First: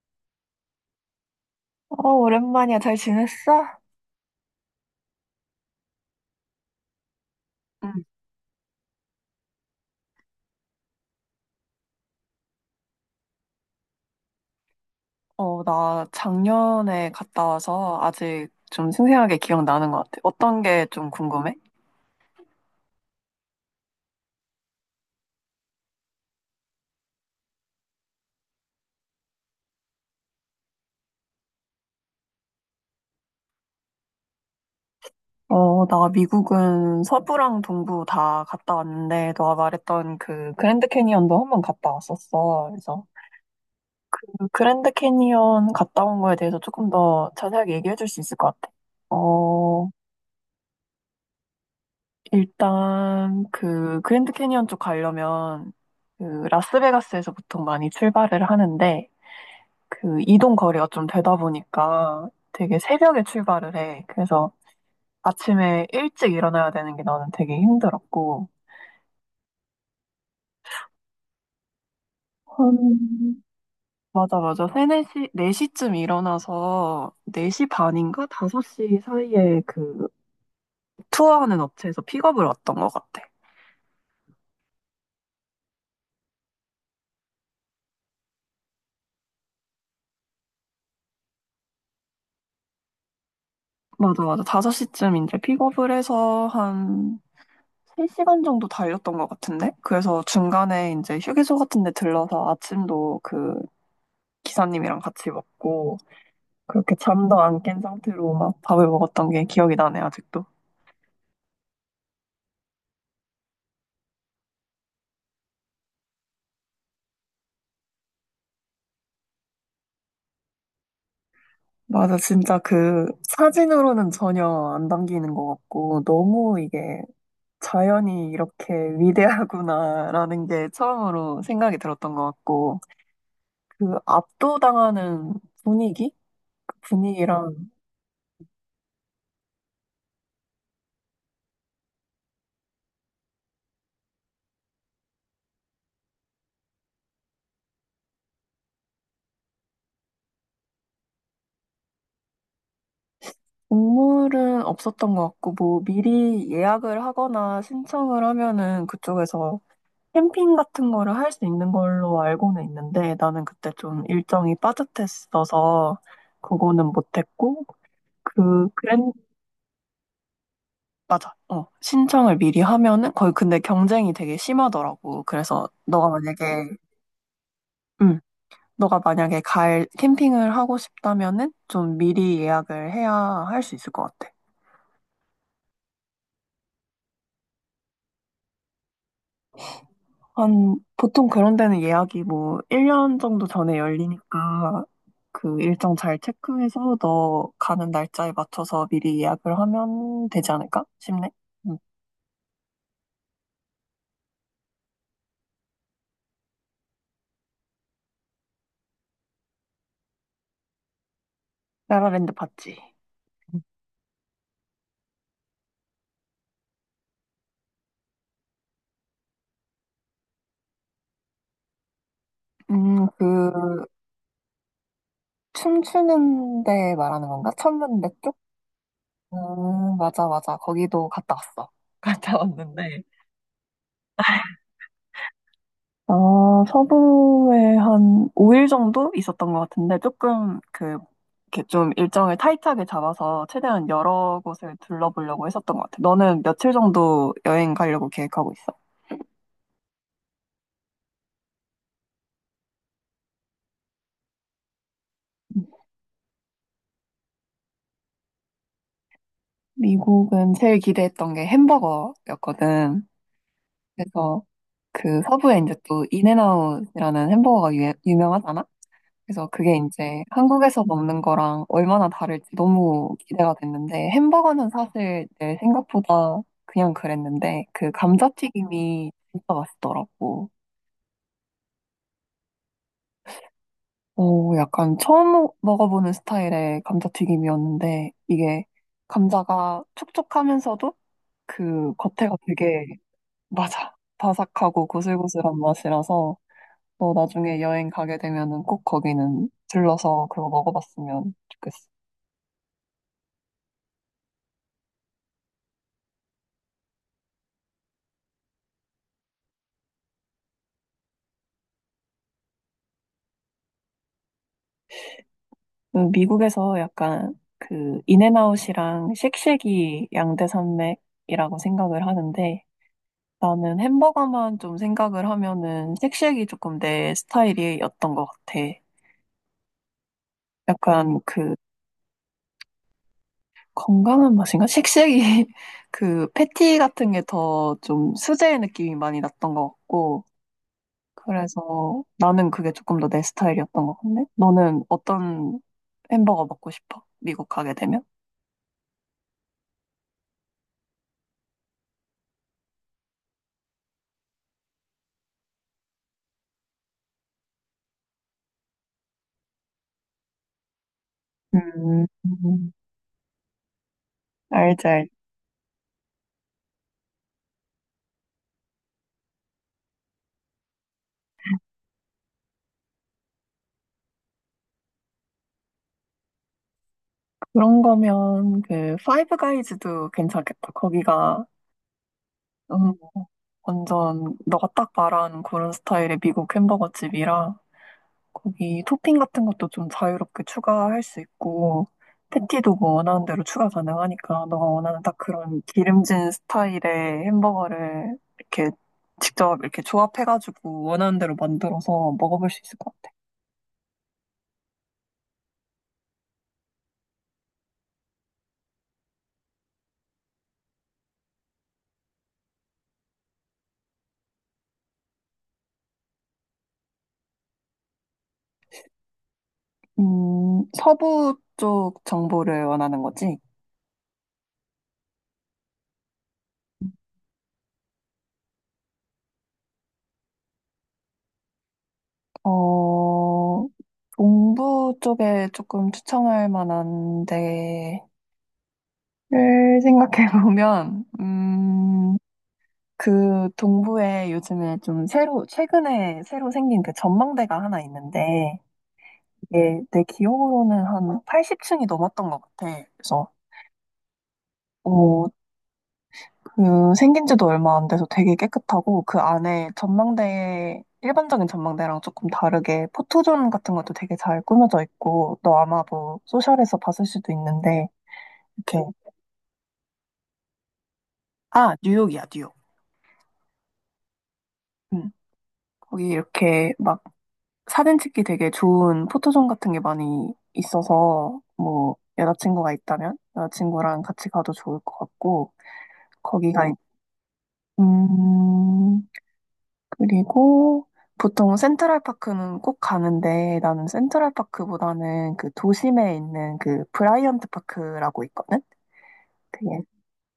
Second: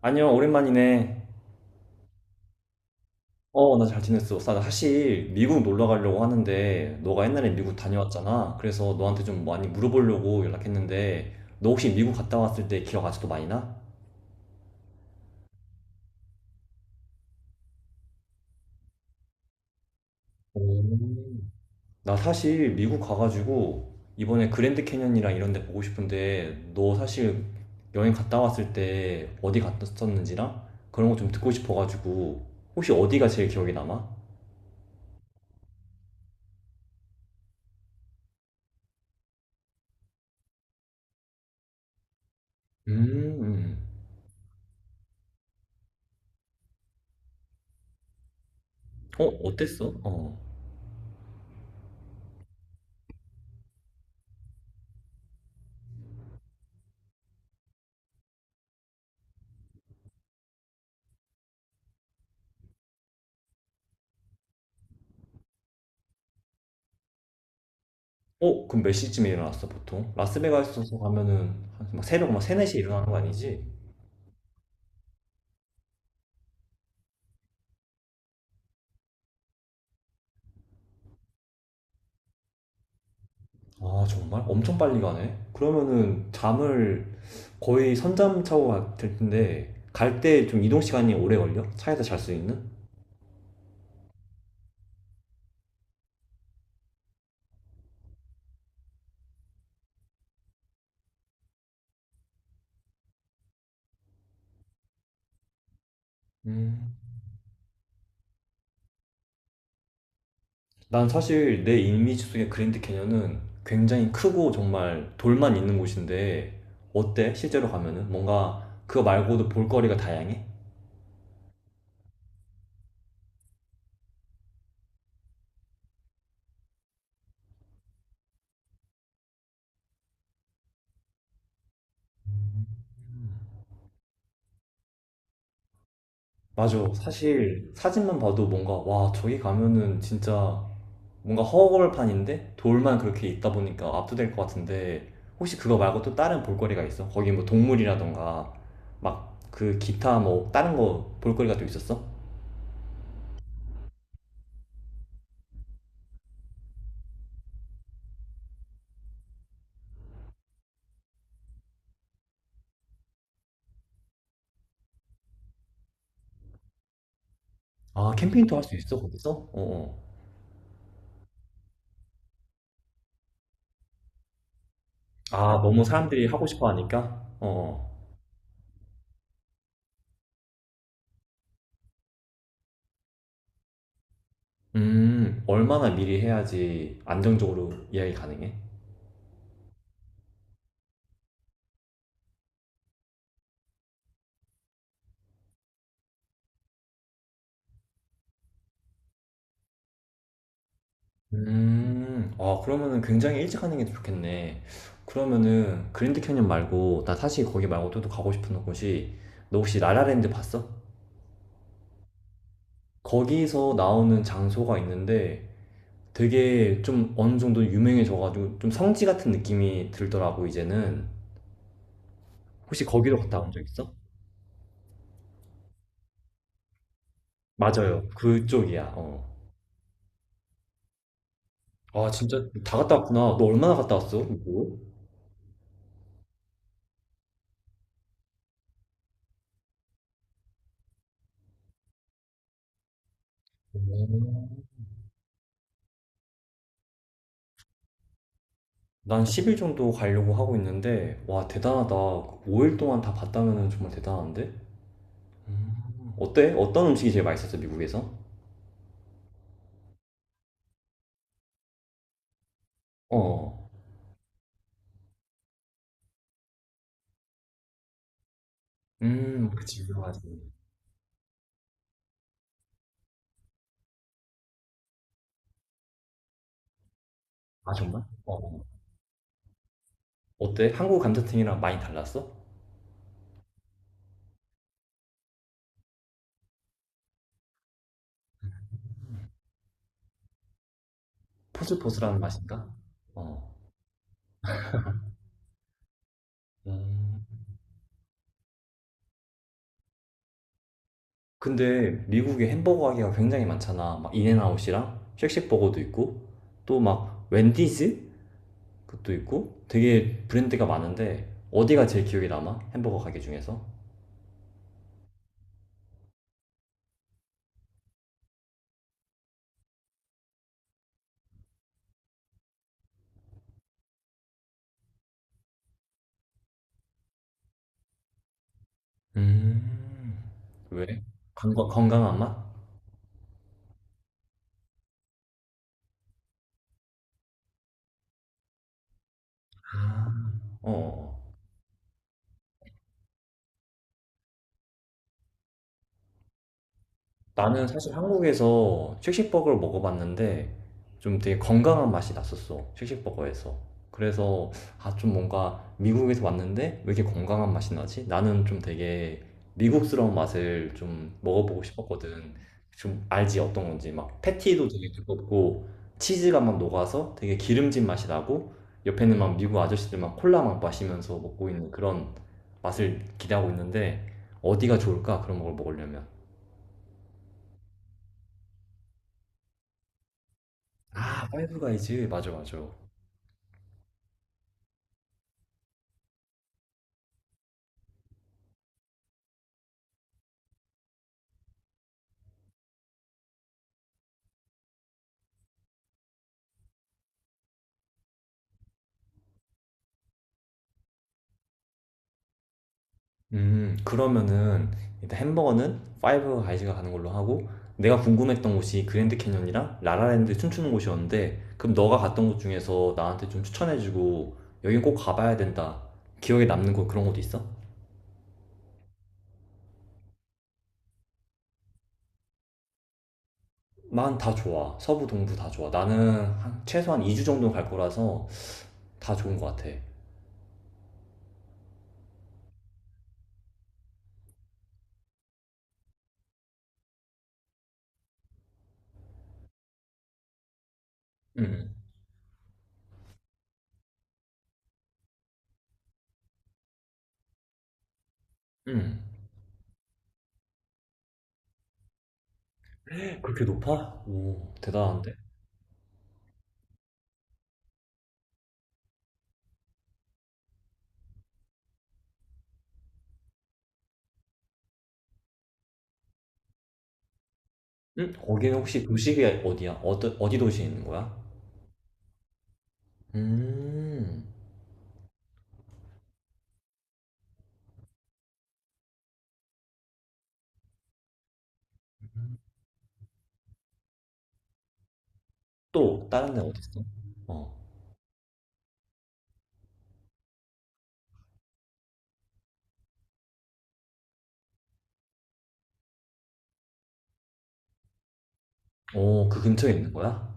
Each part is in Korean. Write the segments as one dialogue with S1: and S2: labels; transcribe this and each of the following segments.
S1: 아니요, 오랜만이네.
S2: 어, 오랜만이야. 잘 지냈어?
S1: 어, 나 잘 지냈어. 나 사실 미국 놀러 가려고 하는데, 너가 옛날에 미국
S2: 응.
S1: 다녀왔잖아. 그래서 너한테 좀 많이 물어보려고 연락했는데, 너 혹시 미국 갔다 왔을 때 기억 아직도 많이 나?
S2: 어, 나 작년에 갔다 와서 아직 좀 생생하게 기억나는 것 같아. 어떤 게 좀
S1: 오.
S2: 궁금해?
S1: 나 사실 미국 가가지고, 이번에 그랜드 캐년이랑 이런 데 보고 싶은데, 너 사실 여행 갔다 왔을 때 어디 갔었는지랑 그런 거 좀 듣고 싶어가지고, 혹시 어디가 제일 기억에 남아?
S2: 어, 나 미국은 서부랑 동부 다 갔다 왔는데, 너가 말했던 그 그랜드 캐니언도 한번 갔다 왔었어. 그래서
S1: 음,
S2: 그 그랜드 캐니언 갔다 온 거에 대해서 조금 더 자세하게 얘기해 줄 수 있을 것 같아.
S1: 어,
S2: 어,
S1: 어땠어? 어.
S2: 일단 그 그랜드 캐니언 쪽 가려면 그 라스베가스에서 보통 많이 출발을 하는데, 그 이동 거리가 좀 되다 보니까 되게 새벽에 출발을 해. 그래서 아침에 일찍 일어나야 되는 게 나는 되게 힘들었고.
S1: 어? 그럼 몇 시쯤에 일어났어, 보통? 라스베가스에서 가면은 한막 새벽 막 3, 4시에 일어나는 거
S2: 한,
S1: 아니지?
S2: 맞아, 맞아. 3, 4시, 네 시쯤 일어나서 4시 반인가 5시 사이에 그 투어하는 업체에서 픽업을 왔던 것 같아.
S1: 아, 정말? 엄청 빨리 가네? 그러면은 잠을 거의 선잠 차고 갈될 텐데, 갈 때 좀 이동 시간이 오래 걸려? 차에서 잘 수 있는?
S2: 맞아, 맞아. 5시쯤 이제 픽업을 해서 한 3시간 정도 달렸던 것 같은데? 그래서 중간에 이제 휴게소 같은 데 들러서 아침도 그 기사님이랑 같이 먹고
S1: 음.
S2: 그렇게 잠도 안 깬 상태로 막 밥을 먹었던 게 기억이 나네, 아직도.
S1: 난 사실 내 이미지 속의 그랜드 캐년은 굉장히 크고 정말 돌만 있는 곳인데, 어때? 실제로 가면은? 뭔가 그거 말고도 볼거리가 다양해?
S2: 맞아, 진짜 그 사진으로는 전혀 안 담기는 것 같고, 너무 이게 자연이 이렇게 위대하구나라는 게 처음으로 생각이 들었던 것 같고, 그 압도당하는 분위기?
S1: 맞아.
S2: 그 분위기랑
S1: 사실 사진만 봐도 뭔가, 와, 저기 가면은 진짜 뭔가 허허벌판인데 돌만 그렇게 있다 보니까 압도될 것 같은데 혹시 그거 말고 또 다른 볼거리가 있어? 거기 뭐 동물이라던가 막 그 기타 뭐 다른 거 볼거리가 또 있었어?
S2: 동물은 없었던 것 같고, 뭐 미리 예약을 하거나 신청을 하면은 그쪽에서 캠핑 같은 거를 할 수 있는 걸로 알고는 있는데 나는 그때 좀 일정이 빠듯했어서 그거는 못했고
S1: 아, 캠핑도 할
S2: 그
S1: 수 있어
S2: 그랜
S1: 거기서? 어, 어.
S2: 맞아 어 신청을 미리 하면은 거의 근데 경쟁이 되게 심하더라고
S1: 아,
S2: 그래서
S1: 너무
S2: 너가
S1: 사람들이 하고 싶어
S2: 만약에
S1: 하니까? 어. 어.
S2: 음 너가 만약에 갈 캠핑을 하고 싶다면은 좀 미리 예약을 해야 할 수 있을 것 같아.
S1: 음, 얼마나 미리 해야지 안정적으로 예약이 가능해?
S2: 한, 보통 그런 데는 예약이 뭐, 1년 정도 전에 열리니까, 그 일정 잘 체크해서 너 가는 날짜에 맞춰서 미리 예약을 하면 되지 않을까 싶네. 응.
S1: 아, 그러면은 굉장히 일찍 하는 게 좋겠네. 그러면은 그랜드 캐니언 말고, 나 사실 거기 말고 또 가고 싶은 곳이, 너 혹시 라라랜드 봤어?
S2: 라라랜드 봤지?
S1: 거기서 나오는 장소가 있는데 되게 좀 어느 정도 유명해져가지고 좀 성지 같은 느낌이 들더라고 이제는. 혹시 거기로 갔다 온
S2: 그,
S1: 적 있어?
S2: 춤추는 데 말하는 건가?
S1: 맞아요,
S2: 천문대 쪽?
S1: 그쪽이야. 어.
S2: 맞아, 맞아. 거기도 갔다 왔어.
S1: 아,
S2: 갔다
S1: 진짜 다 갔다
S2: 왔는데
S1: 왔구나. 너 얼마나 갔다 왔어? 뭐?
S2: 아, 서부에 한 5일 정도 있었던 것 같은데, 조금 그, 이렇게 좀 일정을 타이트하게 잡아서 최대한 여러
S1: 오.
S2: 곳을 둘러보려고 했었던 것 같아. 너는 며칠 정도 여행 가려고 계획하고 있어?
S1: 난 10일 정도 가려고 하고 있는데, 와, 대단하다. 5일 동안 다 봤다면 정말 대단한데? 음. 어때? 어떤 음식이 제일 맛있었어, 미국에서?
S2: 미국은 제일 기대했던 게 햄버거였거든.
S1: 어.
S2: 그래서 그 서부에 이제 또 인앤아웃이라는 햄버거가 유, 유명하잖아? 그래서 그게
S1: 그치, 유명하지.
S2: 이제 한국에서 먹는 거랑 얼마나 다를지 너무 기대가 됐는데 햄버거는 사실 내 생각보다 그냥 그랬는데
S1: 아,
S2: 그
S1: 정말? 어.
S2: 감자튀김이 진짜 맛있더라고.
S1: 어때? 한국 감자탕이랑 많이 달랐어?
S2: 오, 약간 처음 먹어보는 스타일의 감자튀김이었는데 이게 감자가 촉촉하면서도 그
S1: 포슬포슬한
S2: 겉에가
S1: 맛인가?
S2: 되게
S1: 어.
S2: 맞아. 바삭하고 고슬고슬한 맛이라서 너
S1: 음.
S2: 나중에 여행 가게 되면은 꼭 거기는 들러서 그거 먹어봤으면 좋겠어.
S1: 근데 미국에 햄버거 가게가 굉장히 많잖아. 막 인앤아웃이랑 쉑쉑버거도 있고 또 막 웬디즈 그것도 있고 되게 브랜드가 많은데 어디가 제일 기억에 남아? 햄버거 가게 중에서?
S2: 미국에서 약간 그 인앤아웃이랑 쉑쉑이 양대 산맥이라고 생각을 하는데 나는 햄버거만 좀 생각을 하면은 쉑쉑이 조금 내 스타일이었던 것 같아.
S1: 음. 왜?
S2: 약간 그
S1: 건강한 맛?
S2: 건강한 맛인가? 쉑쉑이 그 패티 같은 게 더 좀 수제 느낌이 많이 났던 것 같고
S1: 아, 어.
S2: 그래서 나는 그게 조금 더 내 스타일이었던 것 같네. 너는 어떤 햄버거 먹고 싶어? 미국
S1: 나는
S2: 가게
S1: 사실
S2: 되면?
S1: 한국에서 쉑쉑버거를 먹어봤는데 좀 되게 건강한 맛이 났었어, 쉑쉑버거에서. 그래서 아, 좀 뭔가 미국에서 왔는데 왜 이렇게 건강한 맛이 나지? 나는 좀 되게 미국스러운 맛을 좀 먹어보고
S2: 음,
S1: 싶었거든.
S2: 음.
S1: 좀 알지 어떤 건지. 막 패티도
S2: 알지,
S1: 되게
S2: 알지.
S1: 두껍고 치즈가 막 녹아서 되게 기름진 맛이 나고 옆에는 막 미국 아저씨들 막 콜라 막 마시면서 먹고 있는 그런 맛을 기대하고 있는데 어디가 좋을까? 그런 걸 먹으려면.
S2: 그런 거면 그 파이브 가이즈도 괜찮겠다.
S1: 아,
S2: 거기가
S1: 파이브 가이즈. 맞아, 맞아.
S2: 음, 완전 너가 딱 말한 그런 스타일의 미국 햄버거 집이라 거기 토핑 같은 것도 좀 자유롭게 추가할 수 있고 패티도 뭐 원하는 대로 추가 가능하니까 너가 원하는 딱 그런 기름진 스타일의 햄버거를 이렇게 직접 이렇게 조합해가지고 원하는 대로 만들어서 먹어볼 수 있을 것 같아.
S1: 그러면은 일단 햄버거는 파이브 가이즈가 가는 걸로 하고, 내가 궁금했던 곳이 그랜드 캐년이랑 라라랜드 춤추는 곳이었는데, 그럼 너가 갔던 곳 중에서 나한테 좀 추천해주고, 여긴 꼭 가봐야 된다, 기억에 남는 곳, 그런 곳도 있어?
S2: 서부 쪽 정보를 원하는 거지?
S1: 난 다 좋아. 서부, 동부 다 좋아. 나는 한 최소한 2주 정도 갈 거라서 다 좋은 것 같아.
S2: 어, 동부 쪽에 조금 추천할 만한 데를 생각해 보면,
S1: 음,
S2: 그 동부에 요즘에 좀 새로, 최근에 새로 생긴 그 전망대가 하나 있는데,
S1: 음.
S2: 이게 내 기억으로는 한 80층이 넘었던 것 같아. 그래서,
S1: 그렇게 높아? 오, 대단한데?
S2: 어, 그 생긴 지도 얼마 안 돼서 되게 깨끗하고, 그 안에 전망대, 일반적인 전망대랑 조금 다르게 포토존 같은 것도 되게 잘 꾸며져 있고, 너 아마 뭐 소셜에서 봤을 수도 있는데,
S1: 응? 거기는
S2: 이렇게
S1: 혹시 도시가 어디야? 어디 도시에 있는 거야?
S2: 아, 뉴욕이야, 뉴욕.
S1: 음.
S2: 응. 거기 이렇게 막 사진 찍기 되게 좋은 포토존 같은 게 많이 있어서 뭐 여자친구가 있다면 여자친구랑 같이 가도 좋을 것 같고
S1: 또 다른 데는
S2: 거기가 있-
S1: 어딨어? 어.
S2: 음 그리고 보통 센트럴파크는 꼭 가는데 나는 센트럴파크보다는 그 도심에 있는 그 브라이언트 파크라고 있거든.
S1: 오, 그 근처에 있는 거야?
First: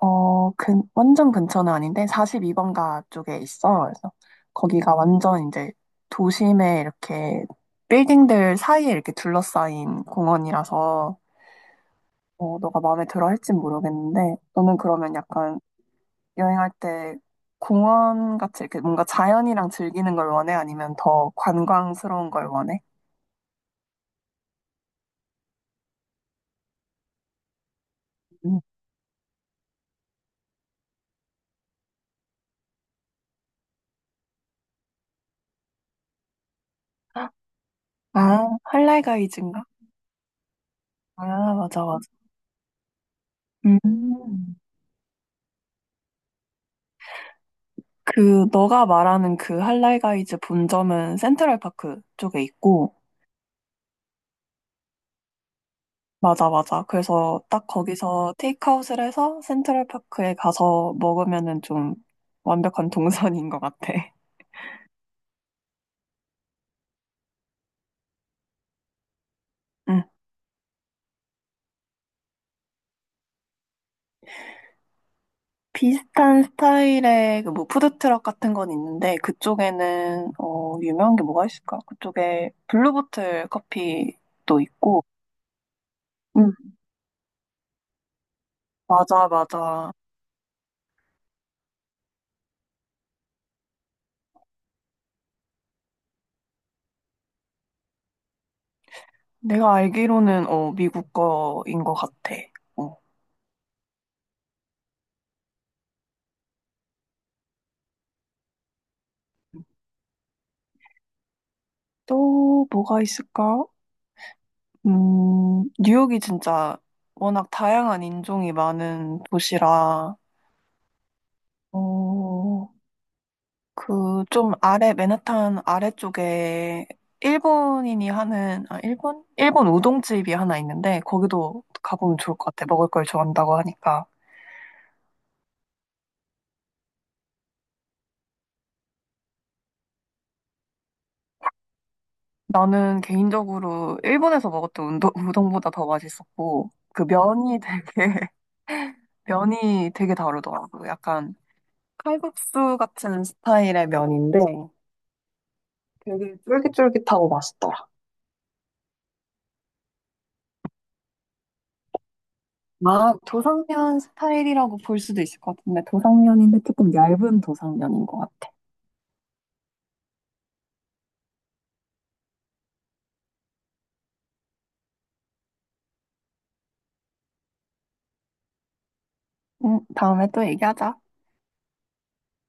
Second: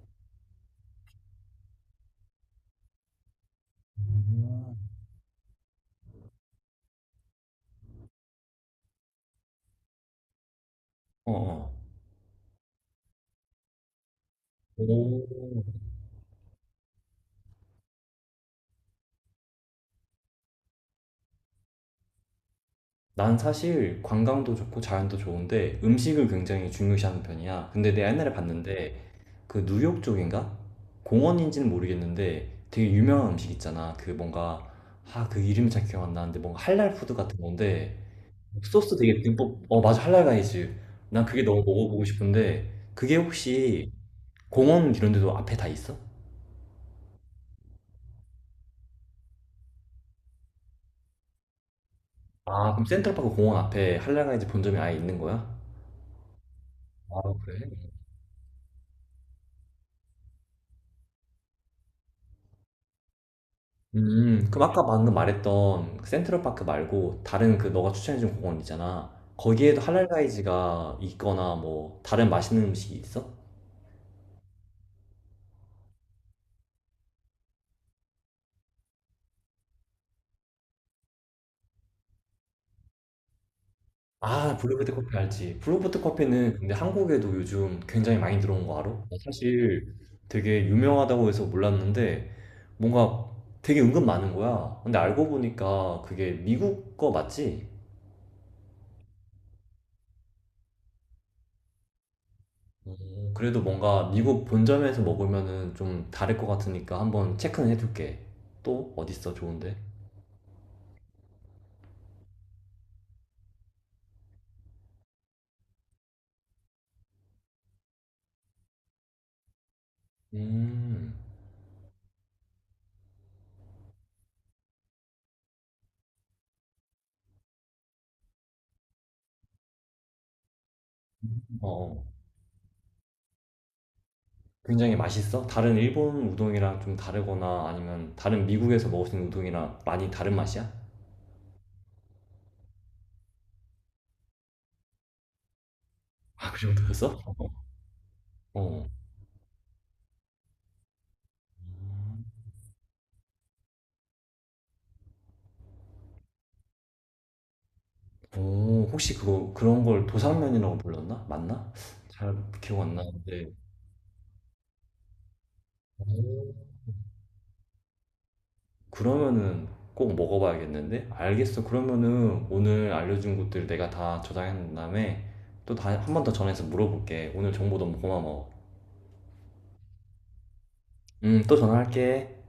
S2: 어, 완전 근처는 아닌데 42번가 쪽에 있어. 그래서
S1: 음.
S2: 거기가 완전 이제 도심에 이렇게 빌딩들 사이에 이렇게 둘러싸인 공원이라서
S1: 어, 어.
S2: 어, 너가 마음에 들어 할진 모르겠는데 너는 그러면 약간
S1: 오.
S2: 여행할 때 공원 같이 이렇게 뭔가 자연이랑 즐기는 걸 원해? 아니면 더 관광스러운 걸 원해?
S1: 난 사실 관광도 좋고 자연도 좋은데 음식을 굉장히 중요시하는 편이야. 근데 내가 옛날에
S2: 음.
S1: 봤는데, 그 뉴욕 쪽인가? 공원인지는 모르겠는데 되게 유명한 음식 있잖아. 그 뭔가, 아, 그 이름이 잘 기억 안 나는데, 뭔가 할랄 푸드 같은 건데
S2: 아,
S1: 소스 되게 듬뿍.
S2: 할라이가이즈인가?
S1: 어, 맞아, 할랄가이즈. 난 그게
S2: 아,
S1: 너무
S2: 맞아,
S1: 먹어보고
S2: 맞아.
S1: 싶은데, 그게 혹시
S2: 음.
S1: 공원 이런 데도 앞에 다 있어?
S2: 그 너가 말하는 그 할라이가이즈 본점은 센트럴파크 쪽에
S1: 아, 그럼
S2: 있고
S1: 센트럴파크 공원 앞에 할랄가이즈 본점이 아예 있는 거야?
S2: 맞아 맞아
S1: 아,
S2: 그래서
S1: 그래?
S2: 딱 거기서 테이크아웃을 해서 센트럴파크에 가서 먹으면은 좀 완벽한 동선인 것 같아.
S1: 음, 그럼 아까 방금 말했던 센트럴파크 말고 다른 그 너가 추천해준 공원 있잖아, 거기에도
S2: 응.
S1: 할랄가이즈가 있거나 뭐 다른 맛있는 음식이 있어?
S2: 비슷한 스타일의 그뭐 푸드트럭 같은 건 있는데 그쪽에는 어 유명한 게 뭐가 있을까? 그쪽에 블루보틀
S1: 아,
S2: 커피도
S1: 블루베트
S2: 있고
S1: 커피 알지. 블루베트 커피는
S2: 응.
S1: 근데 한국에도 요즘 굉장히 많이 들어온 거 알아? 나
S2: 맞아
S1: 사실
S2: 맞아
S1: 되게 유명하다고 해서, 몰랐는데 뭔가 되게 은근 많은 거야. 근데 알고 보니까 그게 미국 거 맞지?
S2: 내가 알기로는 어 미국 거인 것 같아. 어.
S1: 그래도 뭔가 미국 본점에서 먹으면은 좀 다를 것 같으니까 한번 체크는 해둘게. 또 어딨어 좋은데?
S2: 또 뭐가 있을까? 뉴욕이 진짜 워낙 다양한 인종이 많은 도시라,
S1: 음,
S2: 어, 그 좀 아래, 맨하탄 아래쪽에 일본인이 하는, 아, 일본? 일본 우동집이 하나 있는데, 거기도
S1: 어, 어.
S2: 가보면 좋을 것 같아. 먹을 걸 좋아한다고 하니까.
S1: 굉장히 맛있어? 다른 일본 우동이랑 좀 다르거나 아니면 다른 미국에서 먹을 수 있는 우동이랑 많이 다른 맛이야?
S2: 나는 개인적으로 일본에서 먹었던 우동보다 더
S1: 아, 그
S2: 맛있었고, 그
S1: 정도였어?
S2: 면이 되게,
S1: 어. 어.
S2: 면이 되게 다르더라고. 약간 칼국수 같은 스타일의 면인데 되게 쫄깃쫄깃하고 맛있더라.
S1: 오, 혹시 그거 그런 걸 도상면이라고 불렀나? 맞나? 잘 기억 안
S2: 아,
S1: 나는데.
S2: 도상면 스타일이라고 볼 수도 있을 것 같은데 도상면인데
S1: 오.
S2: 조금 얇은 도상면인 것 같아.
S1: 그러면은 꼭 먹어봐야겠는데? 알겠어. 그러면은 오늘 알려준 것들 내가 다 저장한 다음에 또 다, 한 번 더 전화해서 물어볼게. 오늘 정보 너무 고마워.
S2: 다음에 또 얘기하자.
S1: 또 전화할게.